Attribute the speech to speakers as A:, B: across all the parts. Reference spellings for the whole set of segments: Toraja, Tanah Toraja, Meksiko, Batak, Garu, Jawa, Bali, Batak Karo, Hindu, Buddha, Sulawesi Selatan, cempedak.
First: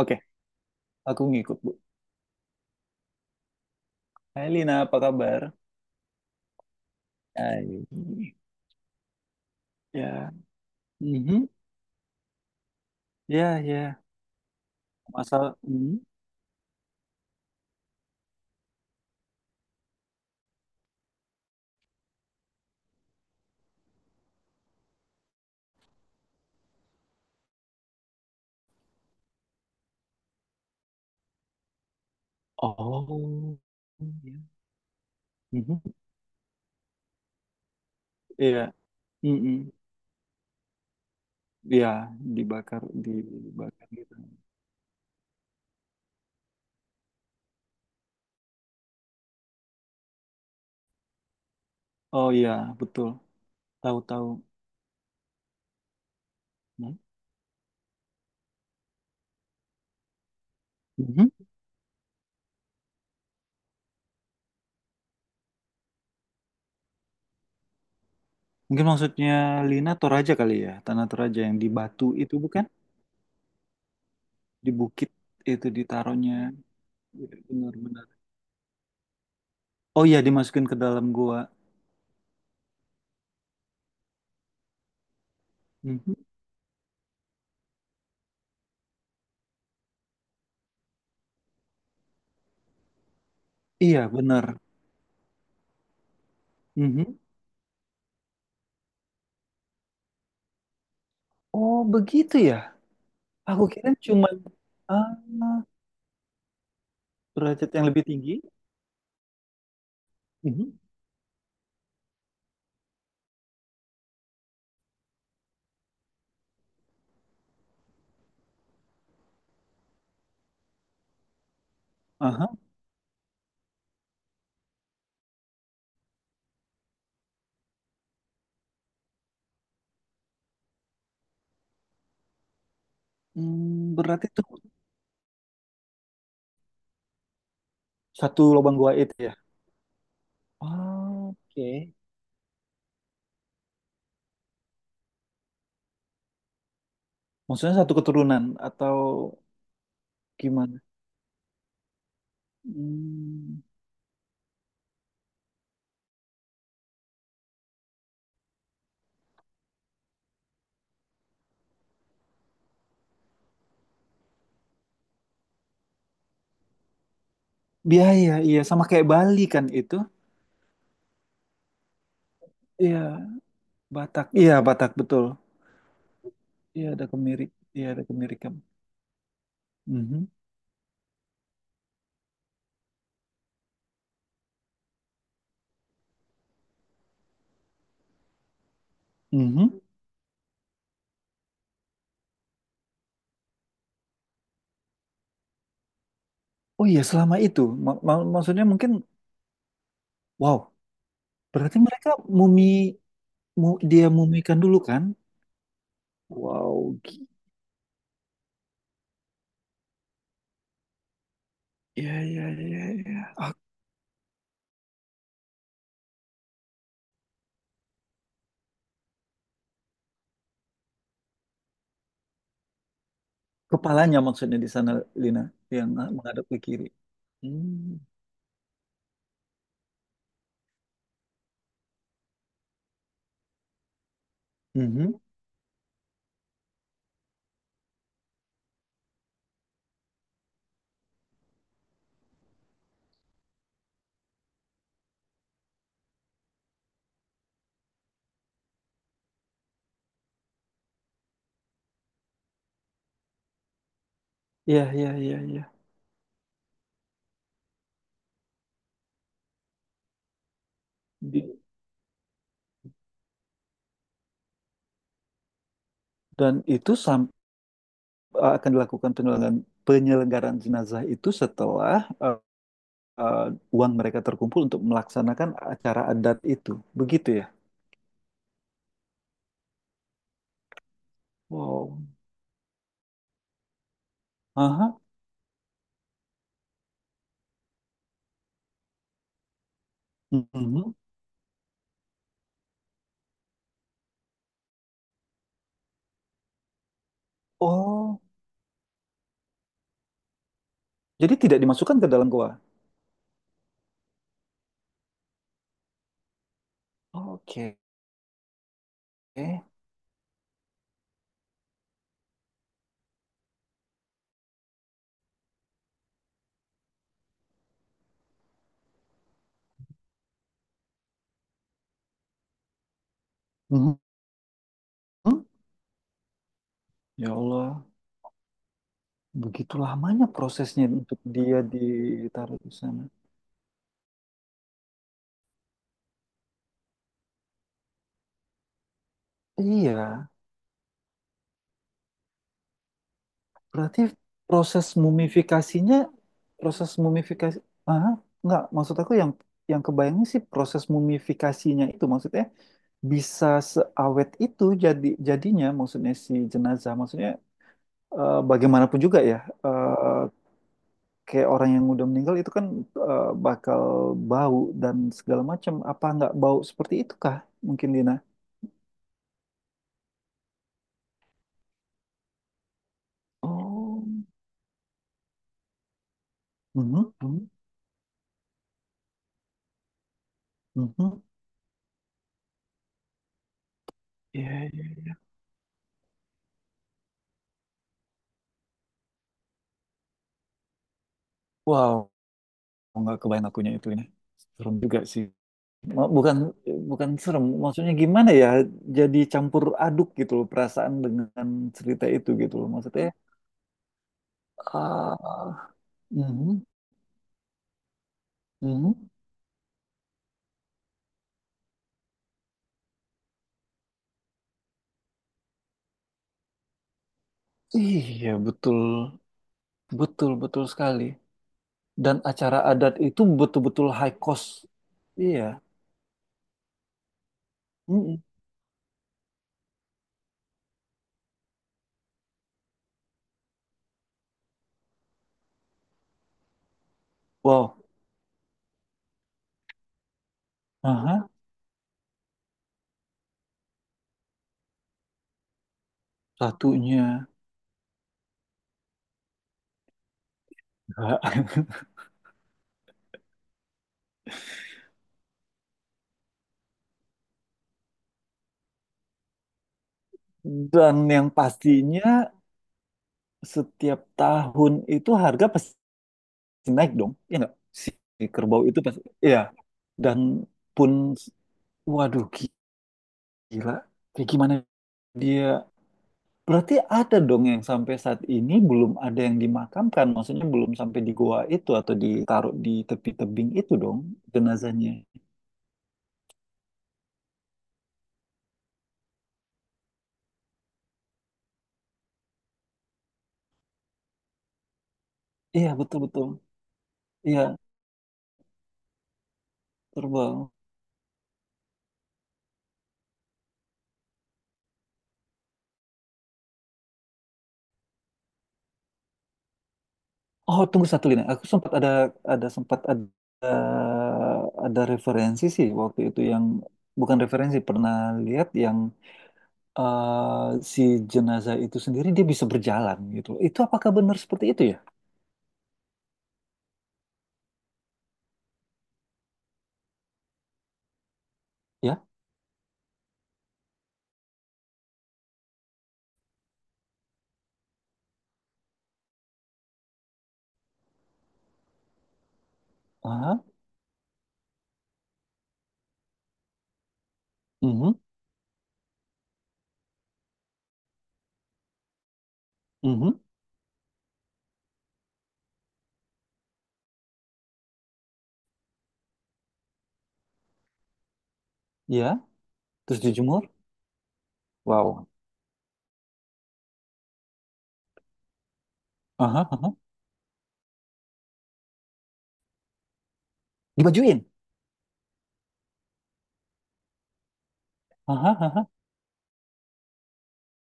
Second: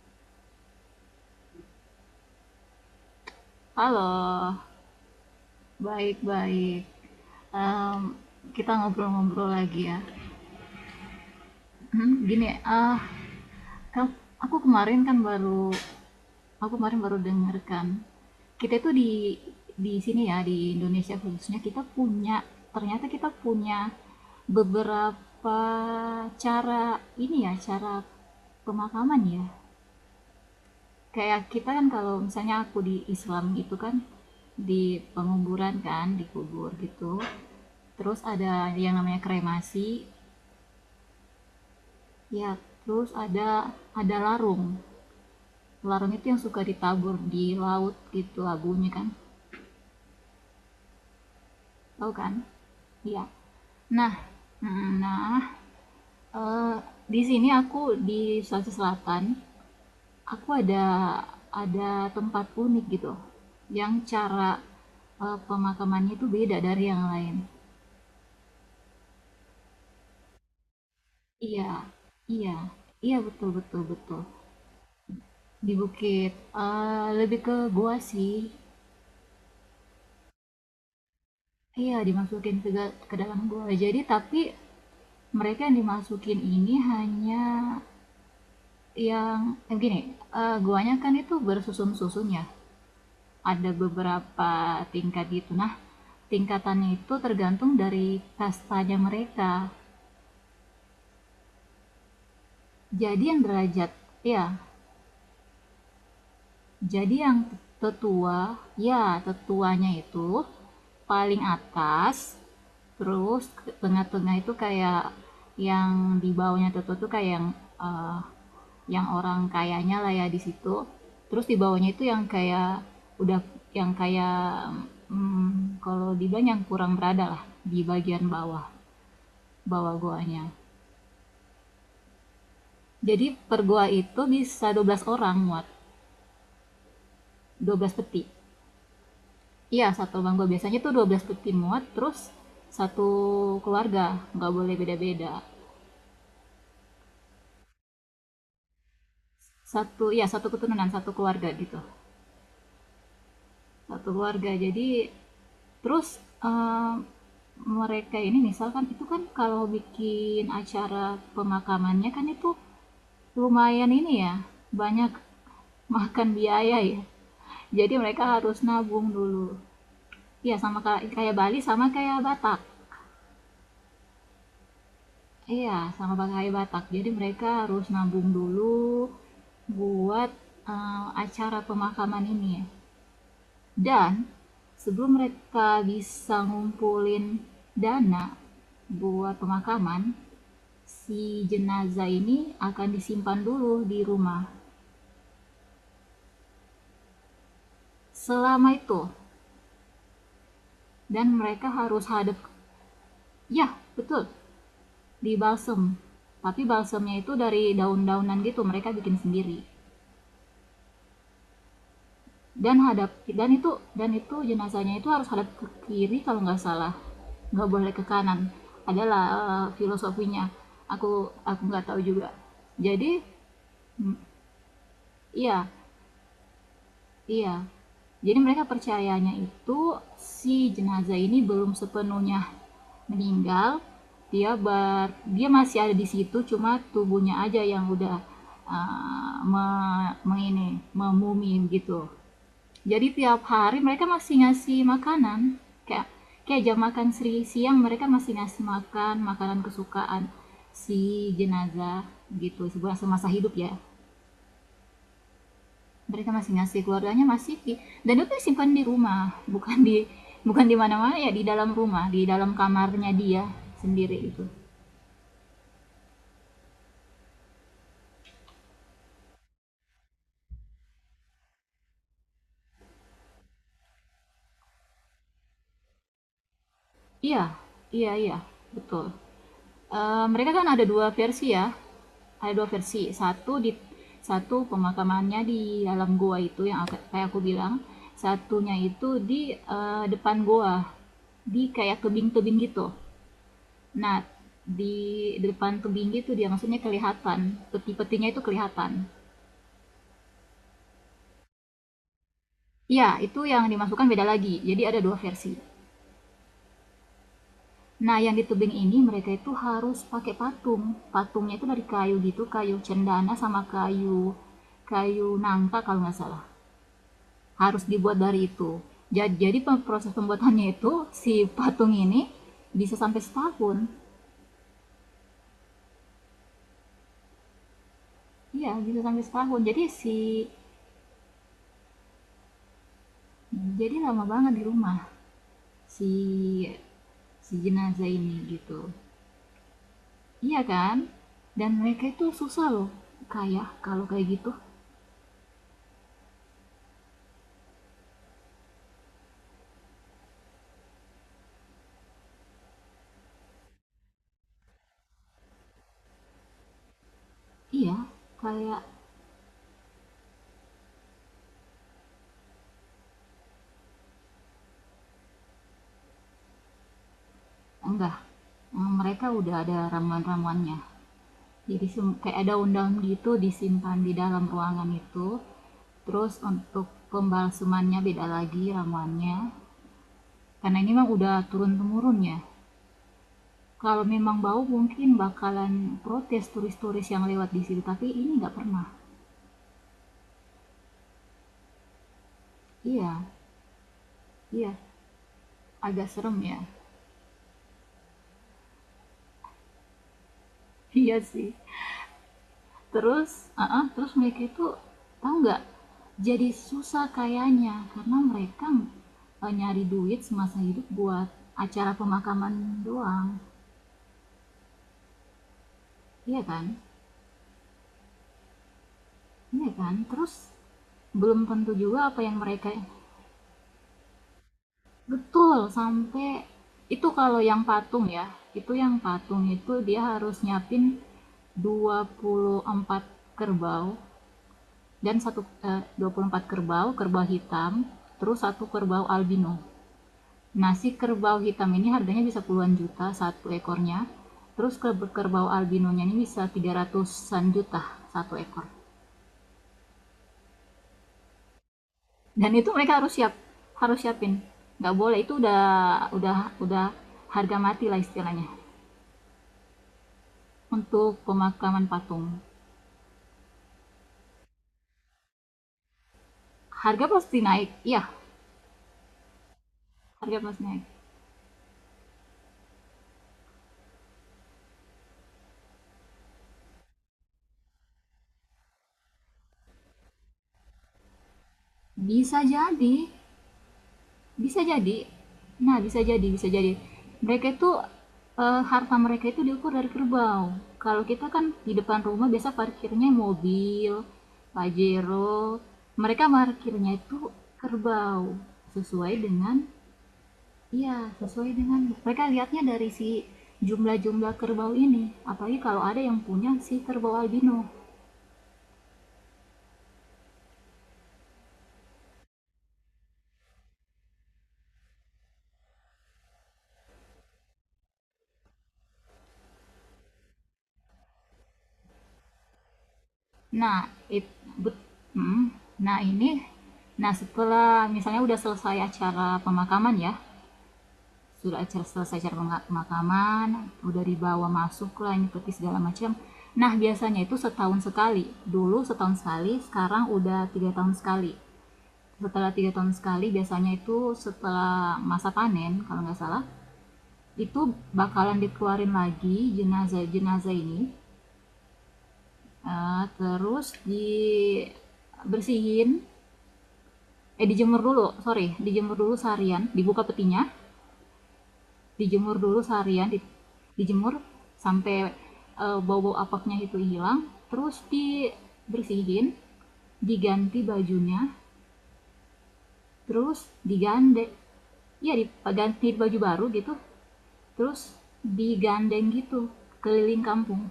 A: Oke, aku ngikut, Bu. Hai
B: Halo,
A: Lina, apa kabar?
B: baik-baik. Em,
A: Hai.
B: kita ngobrol-ngobrol lagi ya.
A: Ya, mhm,
B: Gini,
A: ya, ya.
B: aku kemarin
A: Masalah, mhm.
B: aku kemarin baru dengarkan. Kita itu di sini ya, di Indonesia khususnya kita punya, ternyata kita punya beberapa cara ini ya, cara pemakaman ya. Kayak kita kan kalau misalnya aku di Islam
A: Oh,
B: itu kan
A: ya.
B: di penguburan
A: Mhm.
B: kan dikubur gitu, terus ada
A: Iya,
B: yang namanya
A: mhm.
B: kremasi
A: Iya,
B: ya,
A: dibakar,
B: terus ada
A: dibakar gitu.
B: larung. Larung itu yang suka ditabur di laut gitu abunya, kan, tahu
A: Oh
B: kan.
A: iya, betul.
B: Iya, nah
A: Tahu-tahu.
B: nah eh,
A: Hmm.
B: di sini aku di Sulawesi Selatan aku
A: Mhm.
B: ada tempat unik gitu, yang cara pemakamannya itu beda dari yang lain.
A: Mungkin maksudnya Lina Toraja kali ya, Tanah Toraja yang di
B: Iya,
A: batu itu
B: iya,
A: bukan?
B: iya, betul betul betul.
A: Di bukit itu
B: Di bukit,
A: ditaruhnya. Iya,
B: lebih ke gua
A: benar-benar.
B: sih.
A: Oh iya, dimasukin ke dalam gua.
B: Iya, dimasukin ke, ke dalam gua. Jadi tapi mereka yang
A: Mhm.
B: dimasukin ini hanya yang eh, gini, guanya kan itu bersusun-susun ya. Ada
A: Iya, benar.
B: beberapa tingkat gitu. Nah, tingkatannya itu
A: Mhm.
B: tergantung dari kastanya mereka.
A: Oh begitu ya.
B: Jadi yang
A: Aku kira
B: derajat,
A: cuma
B: ya
A: ah,
B: Jadi yang
A: derajat yang lebih tinggi.
B: tetua, ya tetuanya itu
A: Mhm.
B: paling atas, terus tengah-tengah itu kayak yang di bawahnya tetua, tuh kayak eh, yang orang kayanya lah ya di situ. Terus di bawahnya itu yang
A: Aha.
B: kayak udah yang kayak, kalau dibilang yang kurang berada lah, di bagian bawah bawah goanya. Jadi per goa
A: Hmm,
B: itu
A: berarti itu
B: bisa 12 orang muat, 12 peti.
A: satu lubang gua itu ya.
B: Iya, satu bangku. Biasanya tuh dua belas
A: Ah,
B: peti muat,
A: oke.
B: terus satu keluarga, nggak boleh beda-beda.
A: Maksudnya satu keturunan atau
B: Satu, ya satu
A: gimana?
B: keturunan, satu keluarga gitu.
A: Hmm,
B: Satu keluarga. Jadi terus eh, mereka ini misalkan itu kan kalau bikin acara pemakamannya kan itu lumayan ini ya, banyak makan biaya ya. Jadi mereka
A: biaya, iya
B: harus
A: sama
B: nabung
A: kayak Bali
B: dulu.
A: kan itu.
B: Ya sama kayak Bali, sama kayak Batak.
A: Iya, Batak. Iya, Batak betul.
B: Iya, sama pakai Batak.
A: Iya, ada
B: Jadi
A: kemiri.
B: mereka harus
A: Iya, ada
B: nabung
A: kemirikan.
B: dulu
A: Mhm.
B: buat acara pemakaman ini. Dan sebelum mereka bisa ngumpulin dana buat
A: Mhm.
B: pemakaman, si jenazah ini akan disimpan dulu di rumah.
A: Oh iya, selama itu. Maksudnya
B: Selama
A: mungkin
B: itu,
A: wow,
B: dan mereka
A: berarti
B: harus
A: mereka
B: hadap,
A: mumi
B: ya
A: dia
B: betul,
A: mumikan dulu kan?
B: di balsem. Tapi
A: Wow,
B: balsemnya itu dari daun-daunan gitu, mereka bikin sendiri.
A: iya, iya,
B: Dan
A: iya,
B: hadap,
A: iya.
B: dan itu, dan itu jenazahnya itu harus hadap ke kiri kalau nggak salah, nggak boleh ke kanan. Adalah filosofinya aku nggak tahu juga. Jadi mm,
A: Kepalanya maksudnya di sana, Lina,
B: iya
A: yang menghadap ke kiri.
B: iya.
A: Hmm.
B: Jadi mereka percayanya itu si jenazah ini belum sepenuhnya meninggal. dia bar
A: Mhm.
B: Dia masih ada di situ, cuma tubuhnya aja yang udah eh, me, mengini memumi gitu. Jadi tiap hari mereka masih ngasih makanan. Kayak kayak jam makan seri siang mereka masih ngasih makan, makanan kesukaan si jenazah gitu, sebulan semasa hidup ya,
A: Iya, iya, iya, iya.
B: mereka masih ngasih. Keluarganya masih di, dan itu disimpan di rumah, bukan di bukan di mana-mana, ya di
A: Di-
B: dalam rumah, di dalam kamarnya dia sendiri itu.
A: Dan itu akan dilakukan penyelenggaraan, penyelenggaraan jenazah itu setelah eh, eh, uang mereka terkumpul untuk melaksanakan acara adat itu. Begitu
B: Iya
A: ya?
B: iya iya betul. Eh, mereka kan ada dua versi ya.
A: Wow.
B: Ada dua versi. Satu di satu
A: Aha.
B: pemakamannya di dalam goa itu yang kayak aku bilang. Satunya itu di depan goa,
A: Mhm.
B: di kayak tebing-tebing gitu. Nah, di depan tebing gitu dia maksudnya kelihatan,
A: Oh,
B: peti-petinya itu kelihatan.
A: jadi tidak dimasukkan ke dalam goa?
B: Iya, itu yang dimasukkan beda lagi. Jadi ada dua versi.
A: Oke.
B: Nah, yang di tebing ini mereka itu harus pakai patung. Patungnya itu dari kayu gitu, kayu cendana sama kayu kayu nangka kalau nggak salah. Harus dibuat dari itu. Jadi, proses pembuatannya itu si patung ini bisa sampai setahun.
A: Mhm. Ya Allah.
B: Iya, bisa sampai setahun.
A: Begitu lamanya prosesnya untuk dia ditaruh di sana.
B: Jadi lama banget di rumah si si jenazah ini gitu.
A: Iya,
B: Iya kan? Dan mereka itu susah loh. Kayak
A: berarti
B: kalau kayak gitu.
A: proses mumifikasinya, proses mumifikasi, ah, nggak maksud aku yang kebayangnya sih proses mumifikasinya itu maksudnya bisa seawet itu jadi jadinya maksudnya si jenazah maksudnya
B: Iya, kayak.
A: bagaimanapun juga ya eh, kayak orang yang udah meninggal itu kan bakal bau dan segala macam apa nggak bau seperti itu kah mungkin Dina?
B: Enggak, mereka udah ada ramuan-ramuannya. Jadi sem, kayak ada daun gitu disimpan
A: Oh.
B: di dalam ruangan itu, terus untuk
A: Mhm, mhm,
B: pembalsemannya beda lagi ramuannya, karena ini mah
A: mhm.
B: udah turun-temurun ya. Kalau memang
A: Iya,
B: bau
A: iya.
B: mungkin bakalan protes turis-turis yang lewat di situ, tapi ini nggak pernah.
A: Wow, nggak
B: Iya,
A: kebayang akunya itu ini.
B: iya,
A: Serem juga sih.
B: agak
A: Bukan
B: serem ya.
A: bukan serem, maksudnya gimana ya? Jadi campur aduk gitu loh perasaan
B: Iya
A: dengan
B: sih.
A: cerita itu gitu loh. Maksudnya,
B: Terus mereka itu tahu
A: ah,
B: nggak, jadi
A: mhm,
B: susah kayaknya karena mereka
A: mhm.
B: nyari duit semasa hidup buat acara pemakaman doang, iya kan,
A: Iya, betul.
B: iya kan,
A: Betul,
B: terus
A: betul sekali.
B: belum tentu juga
A: Dan
B: apa yang
A: acara
B: mereka.
A: adat itu betul-betul high cost. Iya.
B: Betul, sampai itu kalau yang patung
A: Mhm.
B: ya, itu yang patung itu dia harus nyiapin 24 kerbau, dan satu, 24 kerbau kerbau hitam,
A: Wow.
B: terus satu kerbau albino. Nasi
A: Aha,
B: kerbau hitam ini harganya bisa puluhan juta satu ekornya, terus kerbau albinonya ini bisa tiga
A: satunya.
B: ratusan juta satu ekor. Dan itu mereka harus siapin, nggak boleh, itu udah harga mati lah istilahnya,
A: Dan
B: untuk
A: yang
B: pemakaman
A: pastinya
B: patung.
A: setiap tahun itu harga pasti naik
B: Harga
A: dong. Ya
B: pasti
A: nggak?
B: naik,
A: Si
B: iya,
A: si kerbau itu pasti. Ya. Dan
B: harga pasti naik.
A: pun, waduh gila. Kayak gimana dia. Berarti ada dong yang sampai saat ini belum ada yang dimakamkan. Maksudnya belum sampai di goa itu atau
B: Bisa
A: ditaruh di
B: jadi,
A: tepi tebing itu dong
B: bisa
A: jenazahnya.
B: jadi. Nah, bisa jadi, bisa jadi. Mereka itu, harta mereka itu diukur dari kerbau. Kalau kita kan di depan rumah biasa parkirnya mobil, Pajero.
A: Iya
B: Mereka
A: betul-betul.
B: parkirnya itu
A: Iya
B: kerbau, sesuai dengan,
A: terbang.
B: iya, sesuai dengan, mereka lihatnya dari si jumlah-jumlah kerbau ini. Apalagi kalau ada yang punya si kerbau albino.
A: Oh, tunggu satu lini. Aku sempat ada ada sempat ada ada referensi sih waktu itu yang bukan referensi pernah lihat yang eh, si jenazah itu sendiri dia bisa berjalan gitu. Itu
B: Nah,
A: apakah benar
B: it,
A: seperti itu ya?
B: bet- mm, nah ini Nah, setelah misalnya udah selesai acara pemakaman ya, sudah acara
A: Ya.
B: selesai acara pemakaman, udah dibawa masuk lah ini peti segala macam. Nah, biasanya itu setahun sekali, dulu setahun sekali, sekarang udah tiga tahun sekali. Setelah tiga tahun sekali,
A: Aha.
B: biasanya itu setelah masa panen kalau nggak salah, itu
A: Mhm.
B: bakalan dikeluarin lagi jenazah jenazah ini. Eh,
A: Mhm.
B: terus dibersihin, dijemur dulu, sorry, dijemur dulu seharian, dibuka petinya,
A: Ya.
B: dijemur dulu
A: Terus
B: seharian
A: dijemur.
B: dijemur sampai
A: Wow.
B: bau-bau apaknya itu hilang, terus dibersihin,
A: Aha. Aha.
B: diganti bajunya, terus
A: Dibajuin.
B: digandeng, ya diganti baju baru gitu, terus
A: Aha. Aha.
B: digandeng gitu keliling kampung,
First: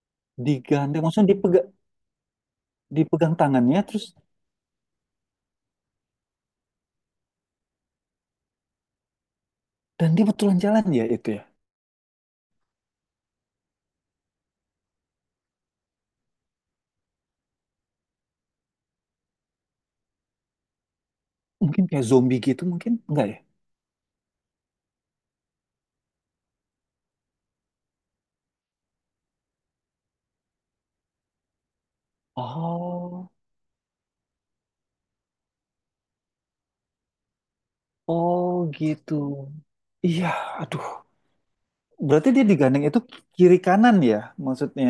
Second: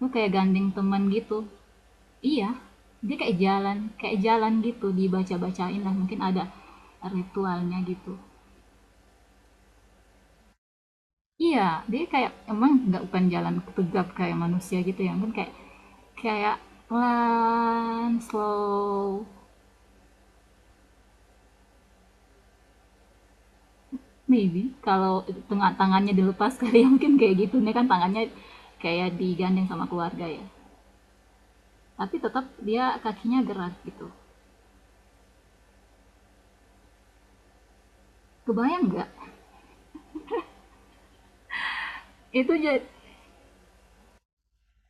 B: lu kayak gandeng teman
A: Digandeng. Maksudnya
B: gitu.
A: dipegang
B: Iya, dia
A: dipegang
B: kayak jalan,
A: tangannya terus
B: kayak jalan gitu, dibaca-bacain lah mungkin ada ritualnya gitu.
A: dan dia betulan jalan ya itu ya.
B: Iya, dia kayak emang nggak bukan jalan tegap kayak manusia gitu ya, mungkin kayak kayak pelan, slow,
A: Mungkin kayak zombie gitu mungkin enggak ya?
B: maybe kalau tengah tangannya dilepas kali ya, mungkin kayak gitu. Ini kan tangannya kayak digandeng sama keluarga ya. Tapi tetap dia
A: Oh.
B: kakinya gerak gitu.
A: Oh
B: Kebayang nggak?
A: gitu. Iya, aduh. Berarti dia
B: Itu jadi,
A: digandeng itu kiri kanan ya? Maksudnya,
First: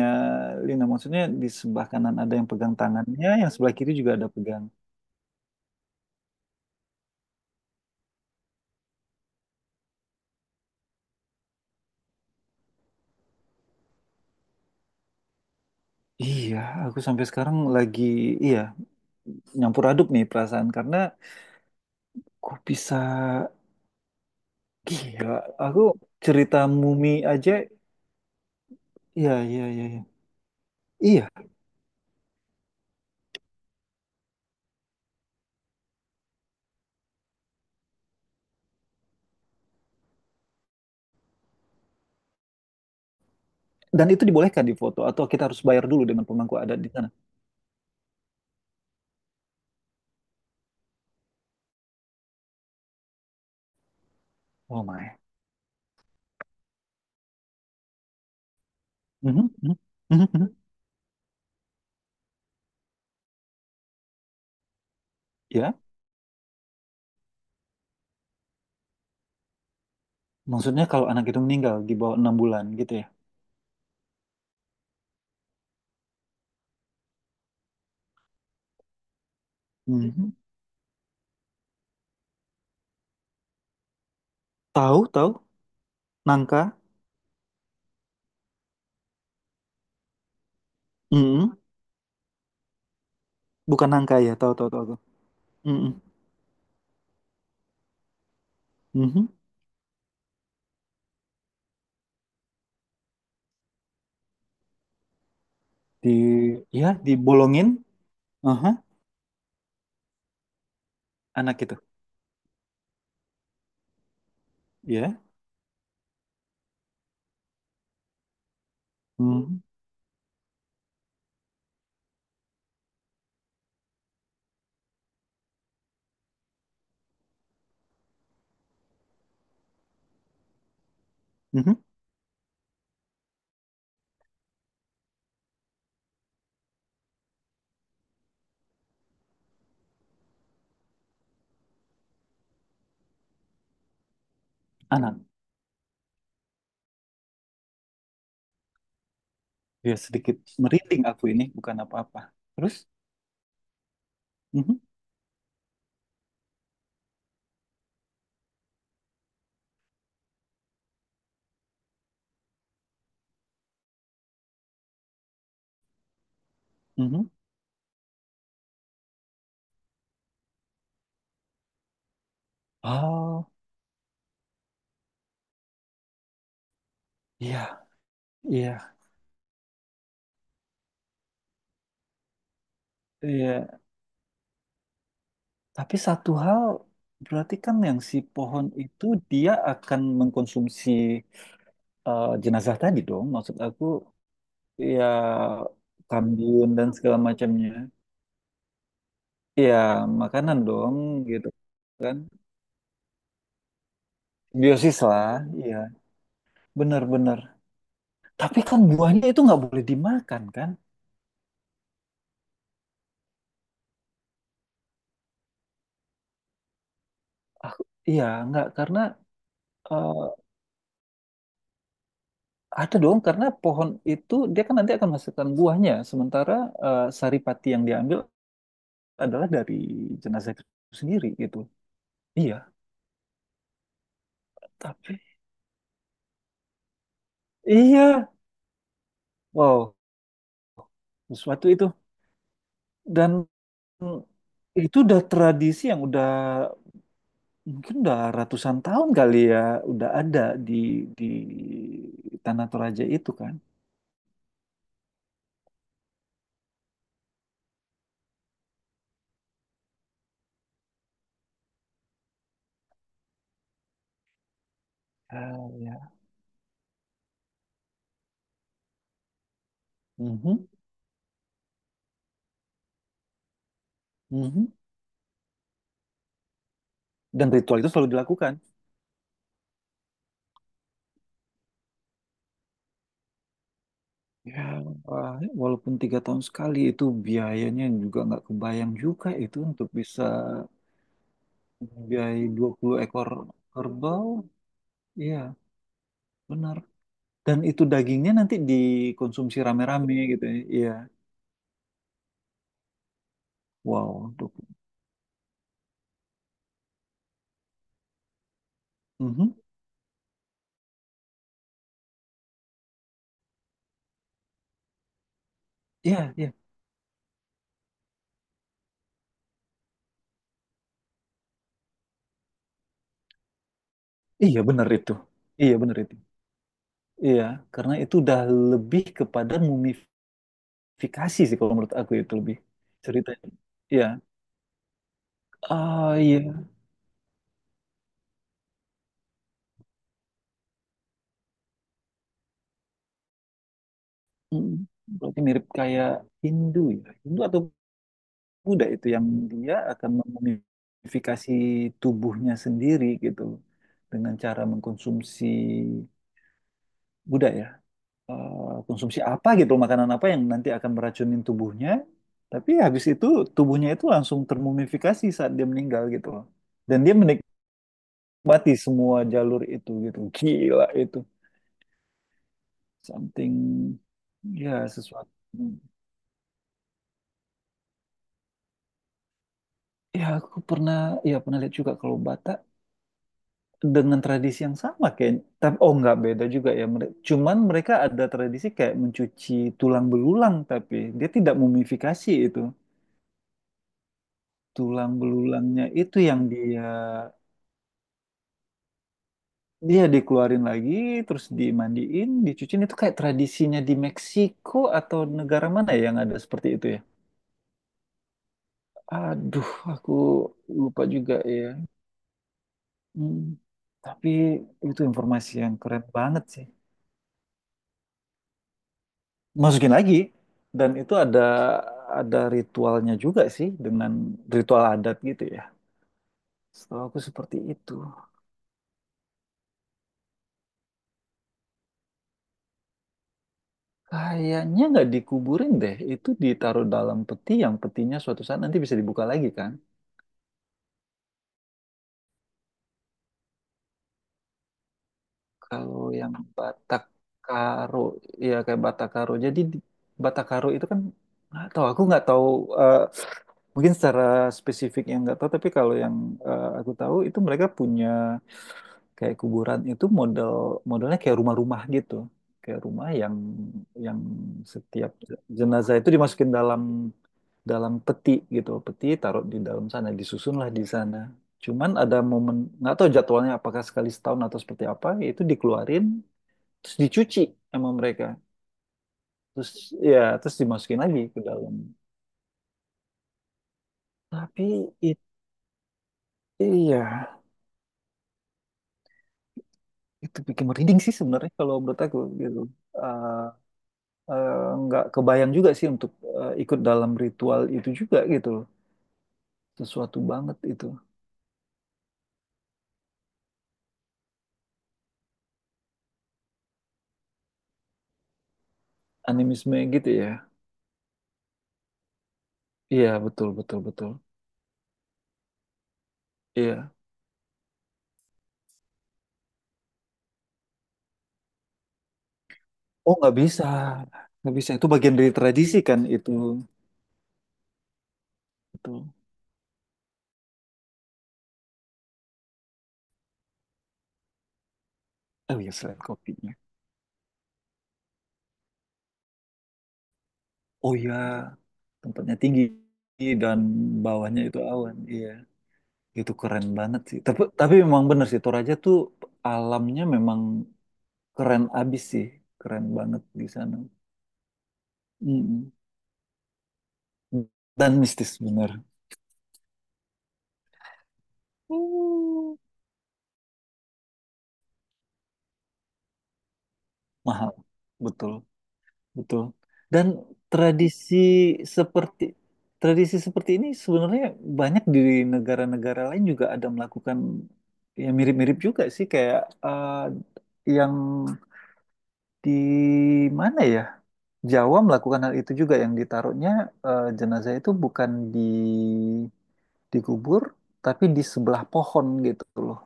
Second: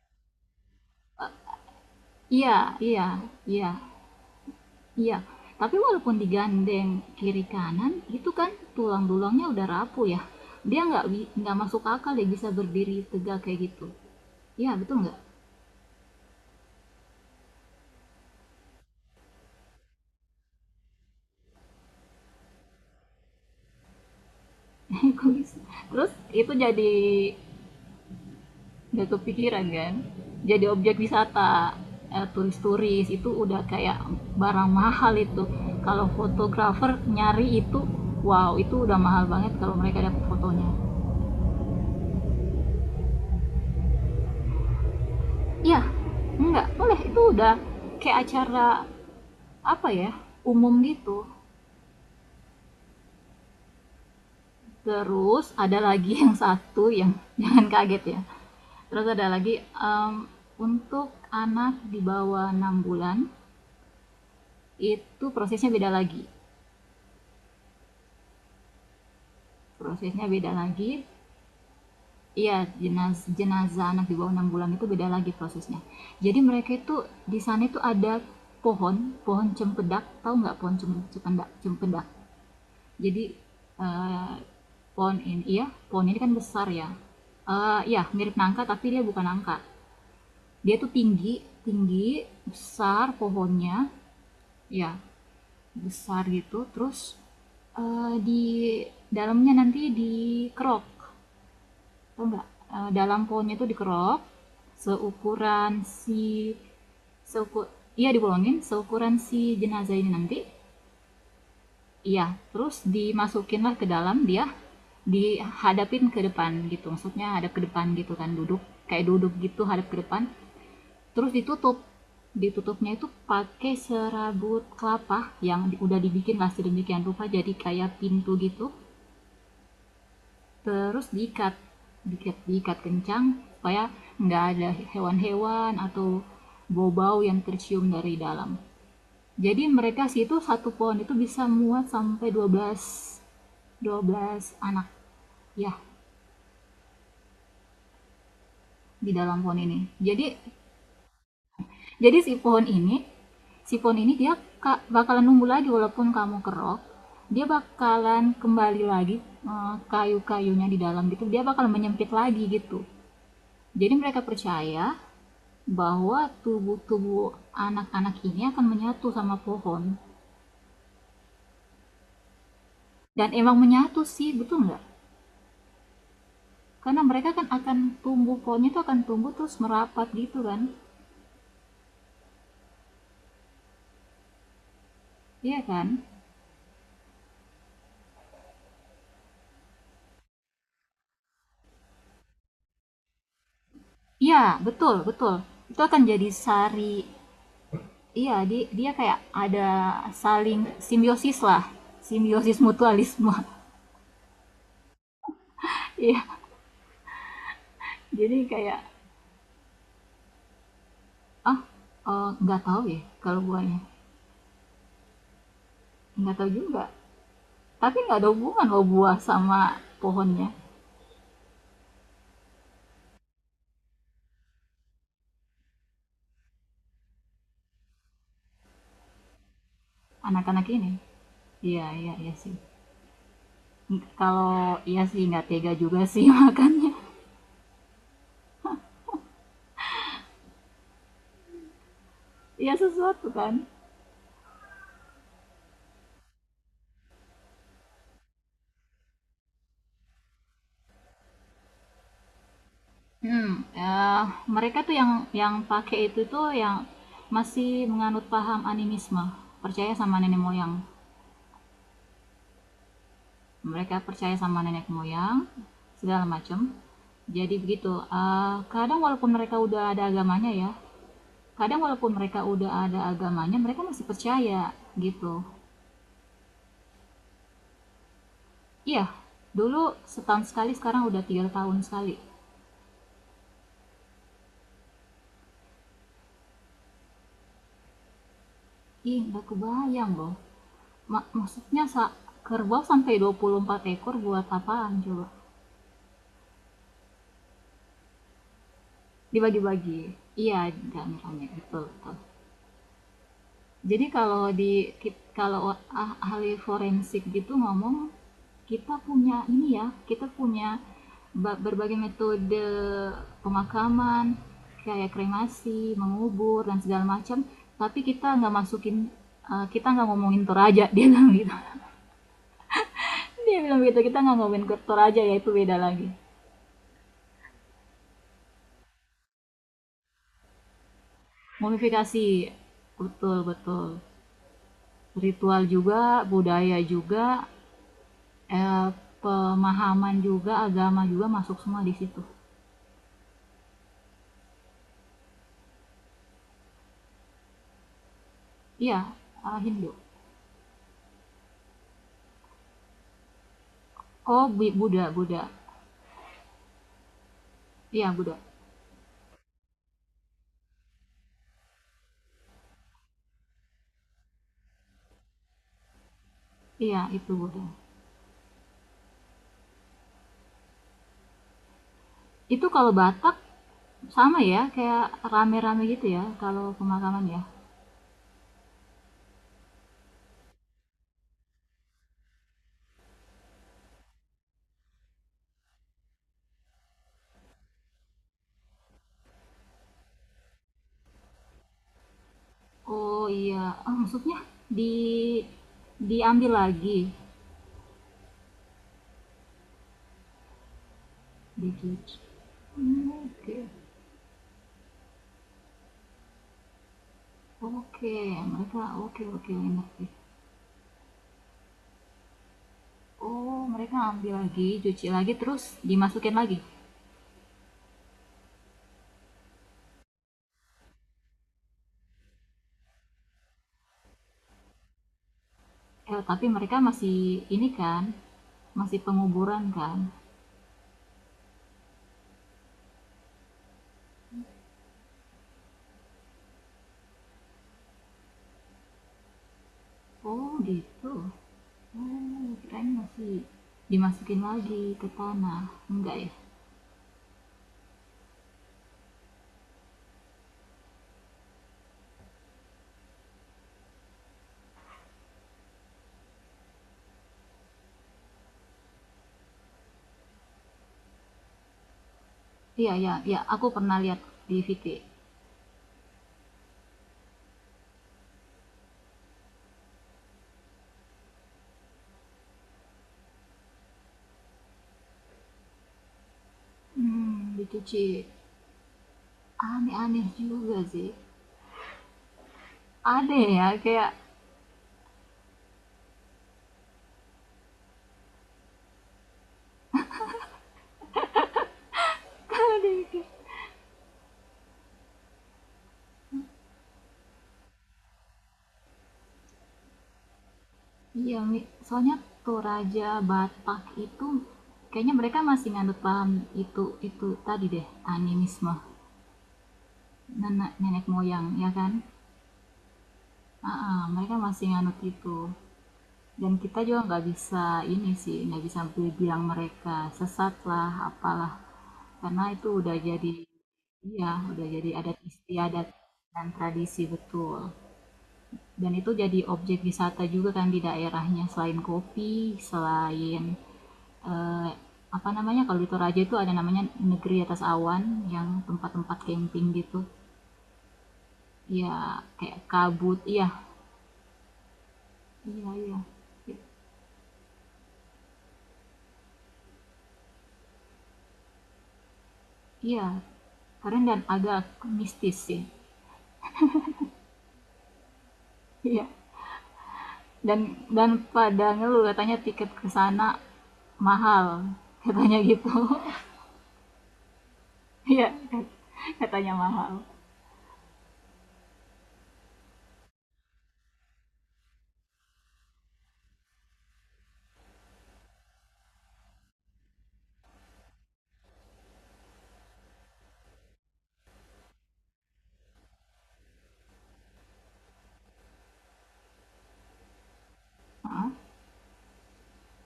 A: Lina, maksudnya di sebelah kanan ada yang
B: iya,
A: pegang
B: iya,
A: tangannya, yang
B: iya.
A: sebelah kiri juga ada pegang.
B: Iya, tapi walaupun digandeng kiri kanan, itu kan tulang-tulangnya udah rapuh ya. Dia nggak masuk akal ya bisa berdiri tegak kayak gitu. Iya betul nggak?
A: Iya, aku sampai sekarang lagi, iya, nyampur aduk nih perasaan. Karena kok bisa,
B: Kok
A: gila,
B: bisa?
A: aku
B: Terus itu
A: cerita
B: jadi,
A: mumi aja,
B: nggak
A: iya, iya,
B: kepikiran
A: iya,
B: kan?
A: iya.
B: Jadi objek
A: Iya,
B: wisata, turis-turis itu udah kayak barang mahal itu. Kalau fotografer nyari itu, wow itu udah mahal banget kalau mereka dapat fotonya.
A: dan itu dibolehkan di foto, atau kita harus
B: Iya,
A: bayar dulu dengan pemangku
B: enggak
A: adat di
B: boleh,
A: sana.
B: itu udah kayak acara apa ya, umum gitu.
A: Oh my.
B: Terus ada lagi yang satu yang jangan kaget ya, terus ada
A: Mhm,
B: lagi
A: mhm, mhm, mhm.
B: untuk anak di bawah 6 bulan itu prosesnya
A: Ya.
B: beda lagi, prosesnya beda
A: Maksudnya
B: lagi.
A: kalau anak itu meninggal di bawah enam
B: Iya,
A: bulan gitu ya?
B: jenazah anak di bawah 6 bulan itu beda lagi prosesnya. Jadi mereka itu di sana itu ada pohon pohon cempedak,
A: Mhm.
B: tahu nggak pohon cempedak, cempedak. Jadi, eee,
A: Tahu,
B: pohon
A: tahu.
B: ini, iya, pohon ini kan
A: Nangka.
B: besar ya, iya mirip nangka tapi dia bukan nangka. Dia tuh tinggi
A: Mhm.
B: tinggi, besar pohonnya,
A: Bukan nangka ya, tahu, tahu, tahu,
B: ya
A: tahu. Mhm.
B: besar gitu terus, di
A: Mhm.
B: dalamnya nanti dikerok, tahu nggak? Dalam pohonnya itu dikerok, seukuran
A: Di,
B: si
A: ya,
B: seukur,
A: dibolongin.
B: iya dibolongin,
A: Aha.
B: seukuran si jenazah ini nanti.
A: Anak itu.
B: Iya, terus dimasukinlah ke dalam dia,
A: Ya.
B: dihadapin ke depan gitu, maksudnya hadap ke depan gitu kan, duduk, kayak duduk gitu
A: Mhm.
B: hadap ke depan, terus ditutup. Ditutupnya itu pakai serabut kelapa yang udah dibikin lah sedemikian rupa jadi kayak pintu gitu, terus diikat,
A: Mhm.
B: diikat kencang supaya nggak ada hewan-hewan atau bau-bau yang tercium dari dalam. Jadi mereka situ satu pohon itu bisa muat sampai 12 anak.
A: Anak.
B: Ya, di dalam pohon ini.
A: Ya,
B: Jadi
A: sedikit merinding aku ini, bukan
B: jadi
A: apa-apa.
B: si pohon
A: Terus?
B: ini, si pohon ini dia
A: Mhm.
B: bakalan numbuh lagi walaupun kamu kerok, dia bakalan kembali lagi, kayu-kayunya di dalam gitu. Dia bakal menyempit lagi gitu. Jadi mereka percaya bahwa tubuh-tubuh
A: Mhm.
B: anak-anak ini akan menyatu sama pohon. Dan
A: Oh,
B: emang menyatu sih, betul nggak? Karena mereka kan
A: iya,
B: akan tumbuh,
A: iya,
B: pohonnya itu akan tumbuh terus merapat gitu kan,
A: iya.
B: iya
A: Tapi
B: kan,
A: satu hal, berarti kan yang si pohon itu, dia akan mengkonsumsi jenazah tadi dong. Maksud aku,
B: iya betul betul,
A: ya
B: itu akan jadi
A: Kambiun dan
B: sari,
A: segala macamnya.
B: iya, di- dia kayak ada
A: Iya, makanan
B: saling
A: dong
B: simbiosis
A: gitu
B: lah,
A: kan.
B: simbiosis mutualisme.
A: Biosis lah, iya.
B: Iya,
A: Benar-benar.
B: jadi
A: Tapi
B: kayak.
A: kan buahnya itu nggak boleh dimakan kan?
B: Ah, nggak tahu ya kalau buahnya, nggak tahu juga,
A: Aku,
B: tapi nggak
A: iya,
B: ada
A: nggak
B: hubungan loh
A: karena
B: buah sama
A: eh,
B: pohonnya,
A: ada dong karena pohon itu dia kan nanti akan menghasilkan buahnya. Sementara saripati yang diambil adalah dari jenazah itu
B: anak-anak ini.
A: sendiri gitu.
B: Iya, iya, iya sih.
A: Iya,
B: Kalau iya
A: tapi
B: sih nggak tega juga sih makannya.
A: iya, wow, sesuatu itu
B: Iya sesuatu
A: dan
B: kan.
A: itu udah tradisi yang udah mungkin udah ratusan tahun kali ya udah ada di di Tanah Toraja itu
B: Hmm,
A: kan.
B: eee, mereka tuh yang pakai itu tuh yang masih menganut paham animisme, percaya sama nenek moyang. Mereka percaya sama nenek moyang,
A: Ah, ya,
B: segala macam. Jadi begitu, kadang walaupun mereka udah ada agamanya
A: mhm,
B: ya, kadang walaupun mereka udah ada agamanya, mereka masih percaya,
A: mhm.
B: gitu.
A: Dan ritual itu selalu dilakukan.
B: Iya, dulu setahun sekali, sekarang udah 3 tahun sekali.
A: Ya, wah, walaupun tiga tahun sekali itu biayanya juga nggak kebayang
B: Ih,
A: juga
B: nggak
A: itu untuk
B: kebayang
A: bisa
B: loh, maksudnya sa,
A: biaya dua
B: kerbau
A: puluh
B: sampai
A: ekor
B: 24 ekor
A: kerbau.
B: buat apaan coba?
A: Iya, benar. Dan itu dagingnya nanti dikonsumsi
B: Dibagi-bagi.
A: rame-rame gitu ya.
B: Iya,
A: Iya.
B: rame-rame, betul betul. Jadi
A: Wow.
B: kalau
A: 20.
B: di kalau ahli forensik gitu ngomong, kita punya
A: Mhm.
B: ini ya, kita punya berbagai metode pemakaman, kayak kremasi,
A: Iya, iya.
B: mengubur dan segala macam, tapi kita nggak masukin, kita nggak ngomongin Toraja, dia bilang gitu. Dia bilang gitu, kita nggak
A: Iya
B: ngomongin ke
A: benar itu.
B: Toraja ya, itu
A: Iya
B: beda
A: benar
B: lagi.
A: itu. Iya, karena itu udah lebih kepada mumifikasi sih kalau menurut aku
B: Mumifikasi,
A: itu lebih
B: betul
A: ceritanya.
B: betul.
A: Iya.
B: Ritual juga,
A: Ah iya.
B: budaya juga, eh, pemahaman juga, agama juga, masuk semua di situ.
A: Mm. Berarti mirip kayak Hindu ya. Hindu atau Buddha
B: Iya,
A: itu yang dia
B: Hindu,
A: akan memumifikasi tubuhnya sendiri gitu dengan
B: oh
A: cara
B: Buddha, Buddha,
A: mengkonsumsi Buddha ya.
B: iya Buddha,
A: Konsumsi apa gitu makanan apa yang nanti akan meracunin tubuhnya tapi habis itu tubuhnya itu langsung termumifikasi saat dia meninggal gitu loh. Dan
B: iya
A: dia
B: itu
A: menik
B: Buddha.
A: bati semua jalur itu gitu gila itu
B: Itu kalau Batak
A: something
B: sama ya,
A: ya
B: kayak
A: sesuatu
B: rame-rame gitu ya kalau pemakaman ya.
A: ya aku pernah ya pernah lihat juga kalau Batak dengan tradisi yang sama kayak tapi oh nggak beda juga ya cuman mereka ada tradisi kayak mencuci tulang belulang tapi dia tidak mumifikasi itu
B: Oh iya. Ah, maksudnya di
A: tulang belulangnya itu yang
B: diambil
A: dia
B: lagi.
A: dia dikeluarin lagi terus
B: Begitu.
A: dimandiin dicuciin itu kayak
B: Oke,
A: tradisinya di Meksiko atau negara mana ya yang ada seperti itu ya.
B: oke, mereka oke oke
A: Aduh,
B: enak sih.
A: aku lupa juga ya. Hmm,
B: Oh, mereka
A: tapi
B: ambil lagi,
A: itu
B: cuci lagi
A: informasi
B: terus
A: yang keren
B: dimasukin
A: banget
B: lagi.
A: sih. Masukin lagi, dan itu ada ritualnya juga sih dengan ritual adat gitu ya.
B: Eh, tapi mereka
A: Setahu
B: masih
A: aku seperti
B: ini
A: itu.
B: kan, masih penguburan kan?
A: Kayaknya nggak dikuburin deh, itu ditaruh dalam peti yang petinya suatu saat nanti bisa dibuka lagi kan?
B: Oh gitu. Oh, kirain masih dimasukin lagi ke tanah.
A: Kalau
B: Enggak ya?
A: yang Batak Karo, ya kayak Batak Karo. Batak Karo itu kan nggak tahu, aku nggak tahu eh, mungkin secara spesifik yang nggak tahu, tapi kalau yang aku tahu itu mereka punya kayak kuburan itu model modelnya kayak rumah-rumah gitu kayak
B: Iya,
A: rumah
B: ya ya, aku pernah lihat
A: yang
B: di VT.
A: setiap jenazah itu dimasukin dalam dalam peti gitu peti taruh di dalam sana disusunlah di sana cuman ada momen nggak tahu jadwalnya apakah sekali setahun atau seperti apa itu dikeluarin terus dicuci sama
B: Dicuci.
A: mereka terus ya
B: Aneh-aneh
A: terus
B: juga
A: dimasukin
B: sih.
A: lagi ke dalam
B: Ada ya, kayak...
A: tapi itu ya itu bikin merinding sih sebenarnya kalau menurut aku gitu.
B: ada kayak-
A: Ah, eh, nggak kebayang juga sih untuk ikut dalam ritual itu juga gitu loh. Sesuatu banget itu.
B: iya, Mi. Soalnya Toraja Batak itu kayaknya mereka masih nganut paham itu tadi deh, animisme,
A: Animisme gitu ya.
B: nenek nenek moyang ya kan.
A: Iya, betul, betul,
B: Heeh,
A: betul.
B: mereka masih nganut itu. Dan kita
A: Iya.
B: juga nggak bisa ini sih, nggak bisa bilang mereka sesat lah, apalah. Karena itu udah
A: Oh,
B: jadi,
A: nggak bisa.
B: iya,
A: Nggak
B: udah
A: bisa. Itu
B: jadi
A: bagian
B: adat
A: dari tradisi
B: istiadat
A: kan itu.
B: dan tradisi, betul. Dan
A: Itu.
B: itu jadi objek wisata juga kan di daerahnya, selain kopi, selain eh, apa
A: Oh
B: namanya,
A: iya,
B: kalau di
A: selain
B: Toraja itu ada
A: kopinya.
B: namanya negeri atas awan, yang tempat-tempat camping gitu
A: Oh iya,
B: ya,
A: tempatnya
B: kayak
A: tinggi
B: kabut, iya
A: dan bawahnya itu awan. Iya.
B: iya iya.
A: Itu keren banget sih. Tapi memang bener sih, Toraja tuh alamnya memang keren abis sih. Keren
B: Iya,
A: banget di sana.
B: keren dan agak mistis sih.
A: Mm-mm. Dan mistis bener.
B: Iya. Dan dan pada ngeluh katanya
A: Hmm.
B: tiket ke sana mahal, katanya gitu.
A: Mahal
B: Iya,
A: betul betul
B: katanya mahal.
A: dan tradisi seperti tradisi seperti ini sebenarnya banyak di negara-negara lain juga ada melakukan ya mirip-mirip juga sih kayak eh, yang di mana ya Jawa melakukan hal itu juga yang ditaruhnya jenazah itu bukan di dikubur tapi di sebelah pohon gitu loh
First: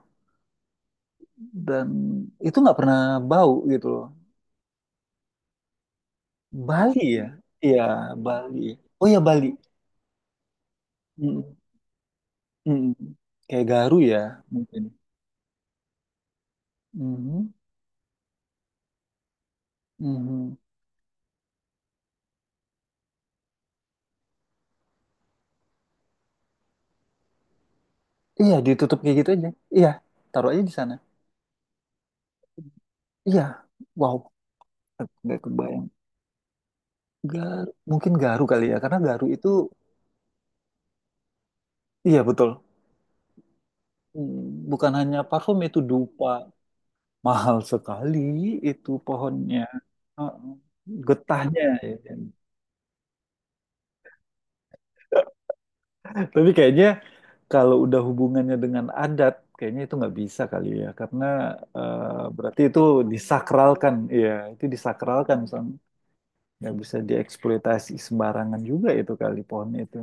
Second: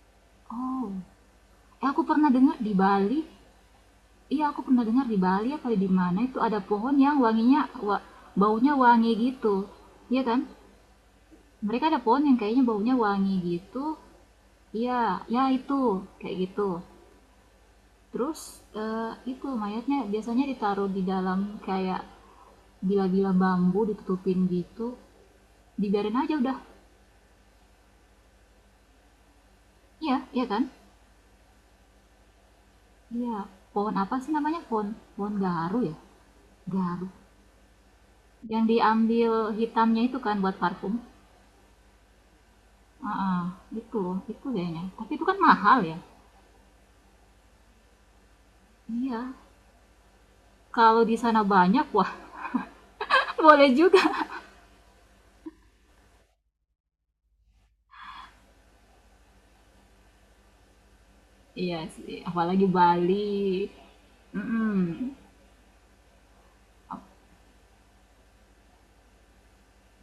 B: Oh,
A: dan
B: aku pernah dengar
A: itu
B: di
A: nggak pernah
B: Bali.
A: bau gitu loh.
B: Iya, aku pernah dengar di Bali apa di mana itu ada pohon
A: Bali
B: yang
A: ya?
B: wanginya
A: Iya,
B: wa-
A: Bali.
B: baunya
A: Oh
B: wangi
A: ya Bali.
B: gitu. Iya kan?
A: Mm,
B: Mereka ada pohon yang kayaknya
A: mm.
B: baunya wangi
A: Kayak
B: gitu.
A: Garu ya mungkin.
B: Iya, ya itu kayak gitu.
A: Mhm,
B: Terus itu mayatnya biasanya
A: mhm.
B: ditaruh di dalam kayak gila-gila bambu ditutupin gitu. Dibiarin aja udah.
A: Iya, ditutup kayak gitu aja. Iya,
B: Iya, iya
A: taruh aja
B: kan?
A: di sana.
B: Iya.
A: Iya.
B: Pohon apa sih
A: Wow,
B: namanya? Pohon pohon
A: nggak
B: garu
A: kebayang.
B: ya? Garu.
A: Garu, mungkin Garu
B: Yang
A: kali ya, karena Garu
B: diambil
A: itu
B: hitamnya itu kan buat parfum.
A: iya betul.
B: Ah, ah, itu itu
A: Mm,
B: kayaknya.
A: bukan
B: Tapi
A: hanya
B: itu kan
A: parfum
B: mahal
A: itu
B: ya?
A: dupa. Mahal sekali itu
B: Iya.
A: pohonnya. Heeh.
B: Kalau di sana
A: Getahnya
B: banyak,
A: ya,
B: wah,
A: kan.
B: boleh juga.
A: Tapi kayaknya kalau udah hubungannya dengan adat, kayaknya itu nggak bisa kali ya, karena
B: Iya sih,
A: eh, berarti
B: apalagi
A: itu
B: Bali.
A: disakralkan, iya, itu
B: Mm-mm.
A: disakralkan, Sam. Nggak bisa dieksploitasi sembarangan juga itu kali pohon itu.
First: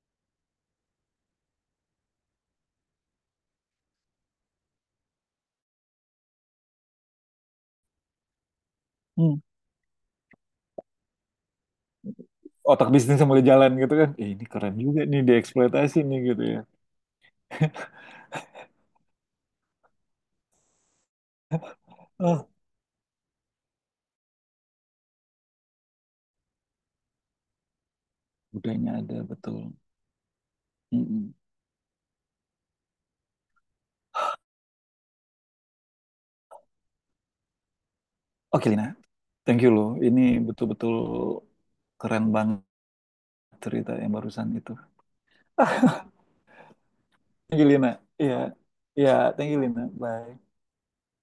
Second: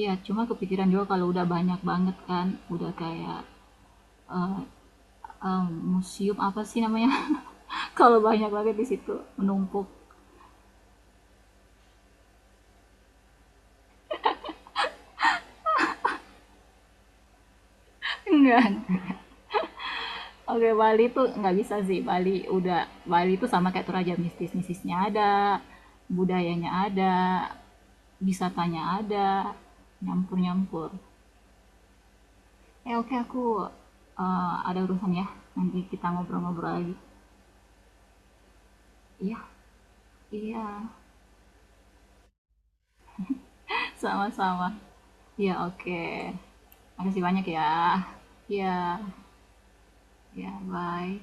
B: Iya, cuma kepikiran juga kalau udah banyak banget kan, udah kayak, eee eee, museum apa sih namanya? Kalau banyak banget di situ,
A: Hmm.
B: menumpuk.
A: Otak bisnis yang mulai jalan gitu kan, eh, ini keren juga nih dieksploitasi nih gitu ya.
B: Enggak, oke Bali tuh nggak bisa sih, Bali
A: Oh,
B: udah, Bali tuh sama kayak Toraja, mistis-mistisnya ada, budayanya ada, wisatanya
A: budayanya ada
B: ada,
A: betul.
B: nyampur-nyampur.
A: Mm-mm.
B: Eh, oke aku, ada urusan ya, nanti kita ngobrol-ngobrol lagi.
A: Oke Lina,
B: Iya
A: thank you loh. Ini
B: iya,
A: betul-betul keren banget cerita yang barusan
B: sama-sama.
A: itu.
B: Iya, oke.
A: Ah,
B: Makasih banyak
A: thank
B: ya.
A: you Lina. Iya,
B: Ya,
A: iya, thank you Lina. Bye.
B: ya bye.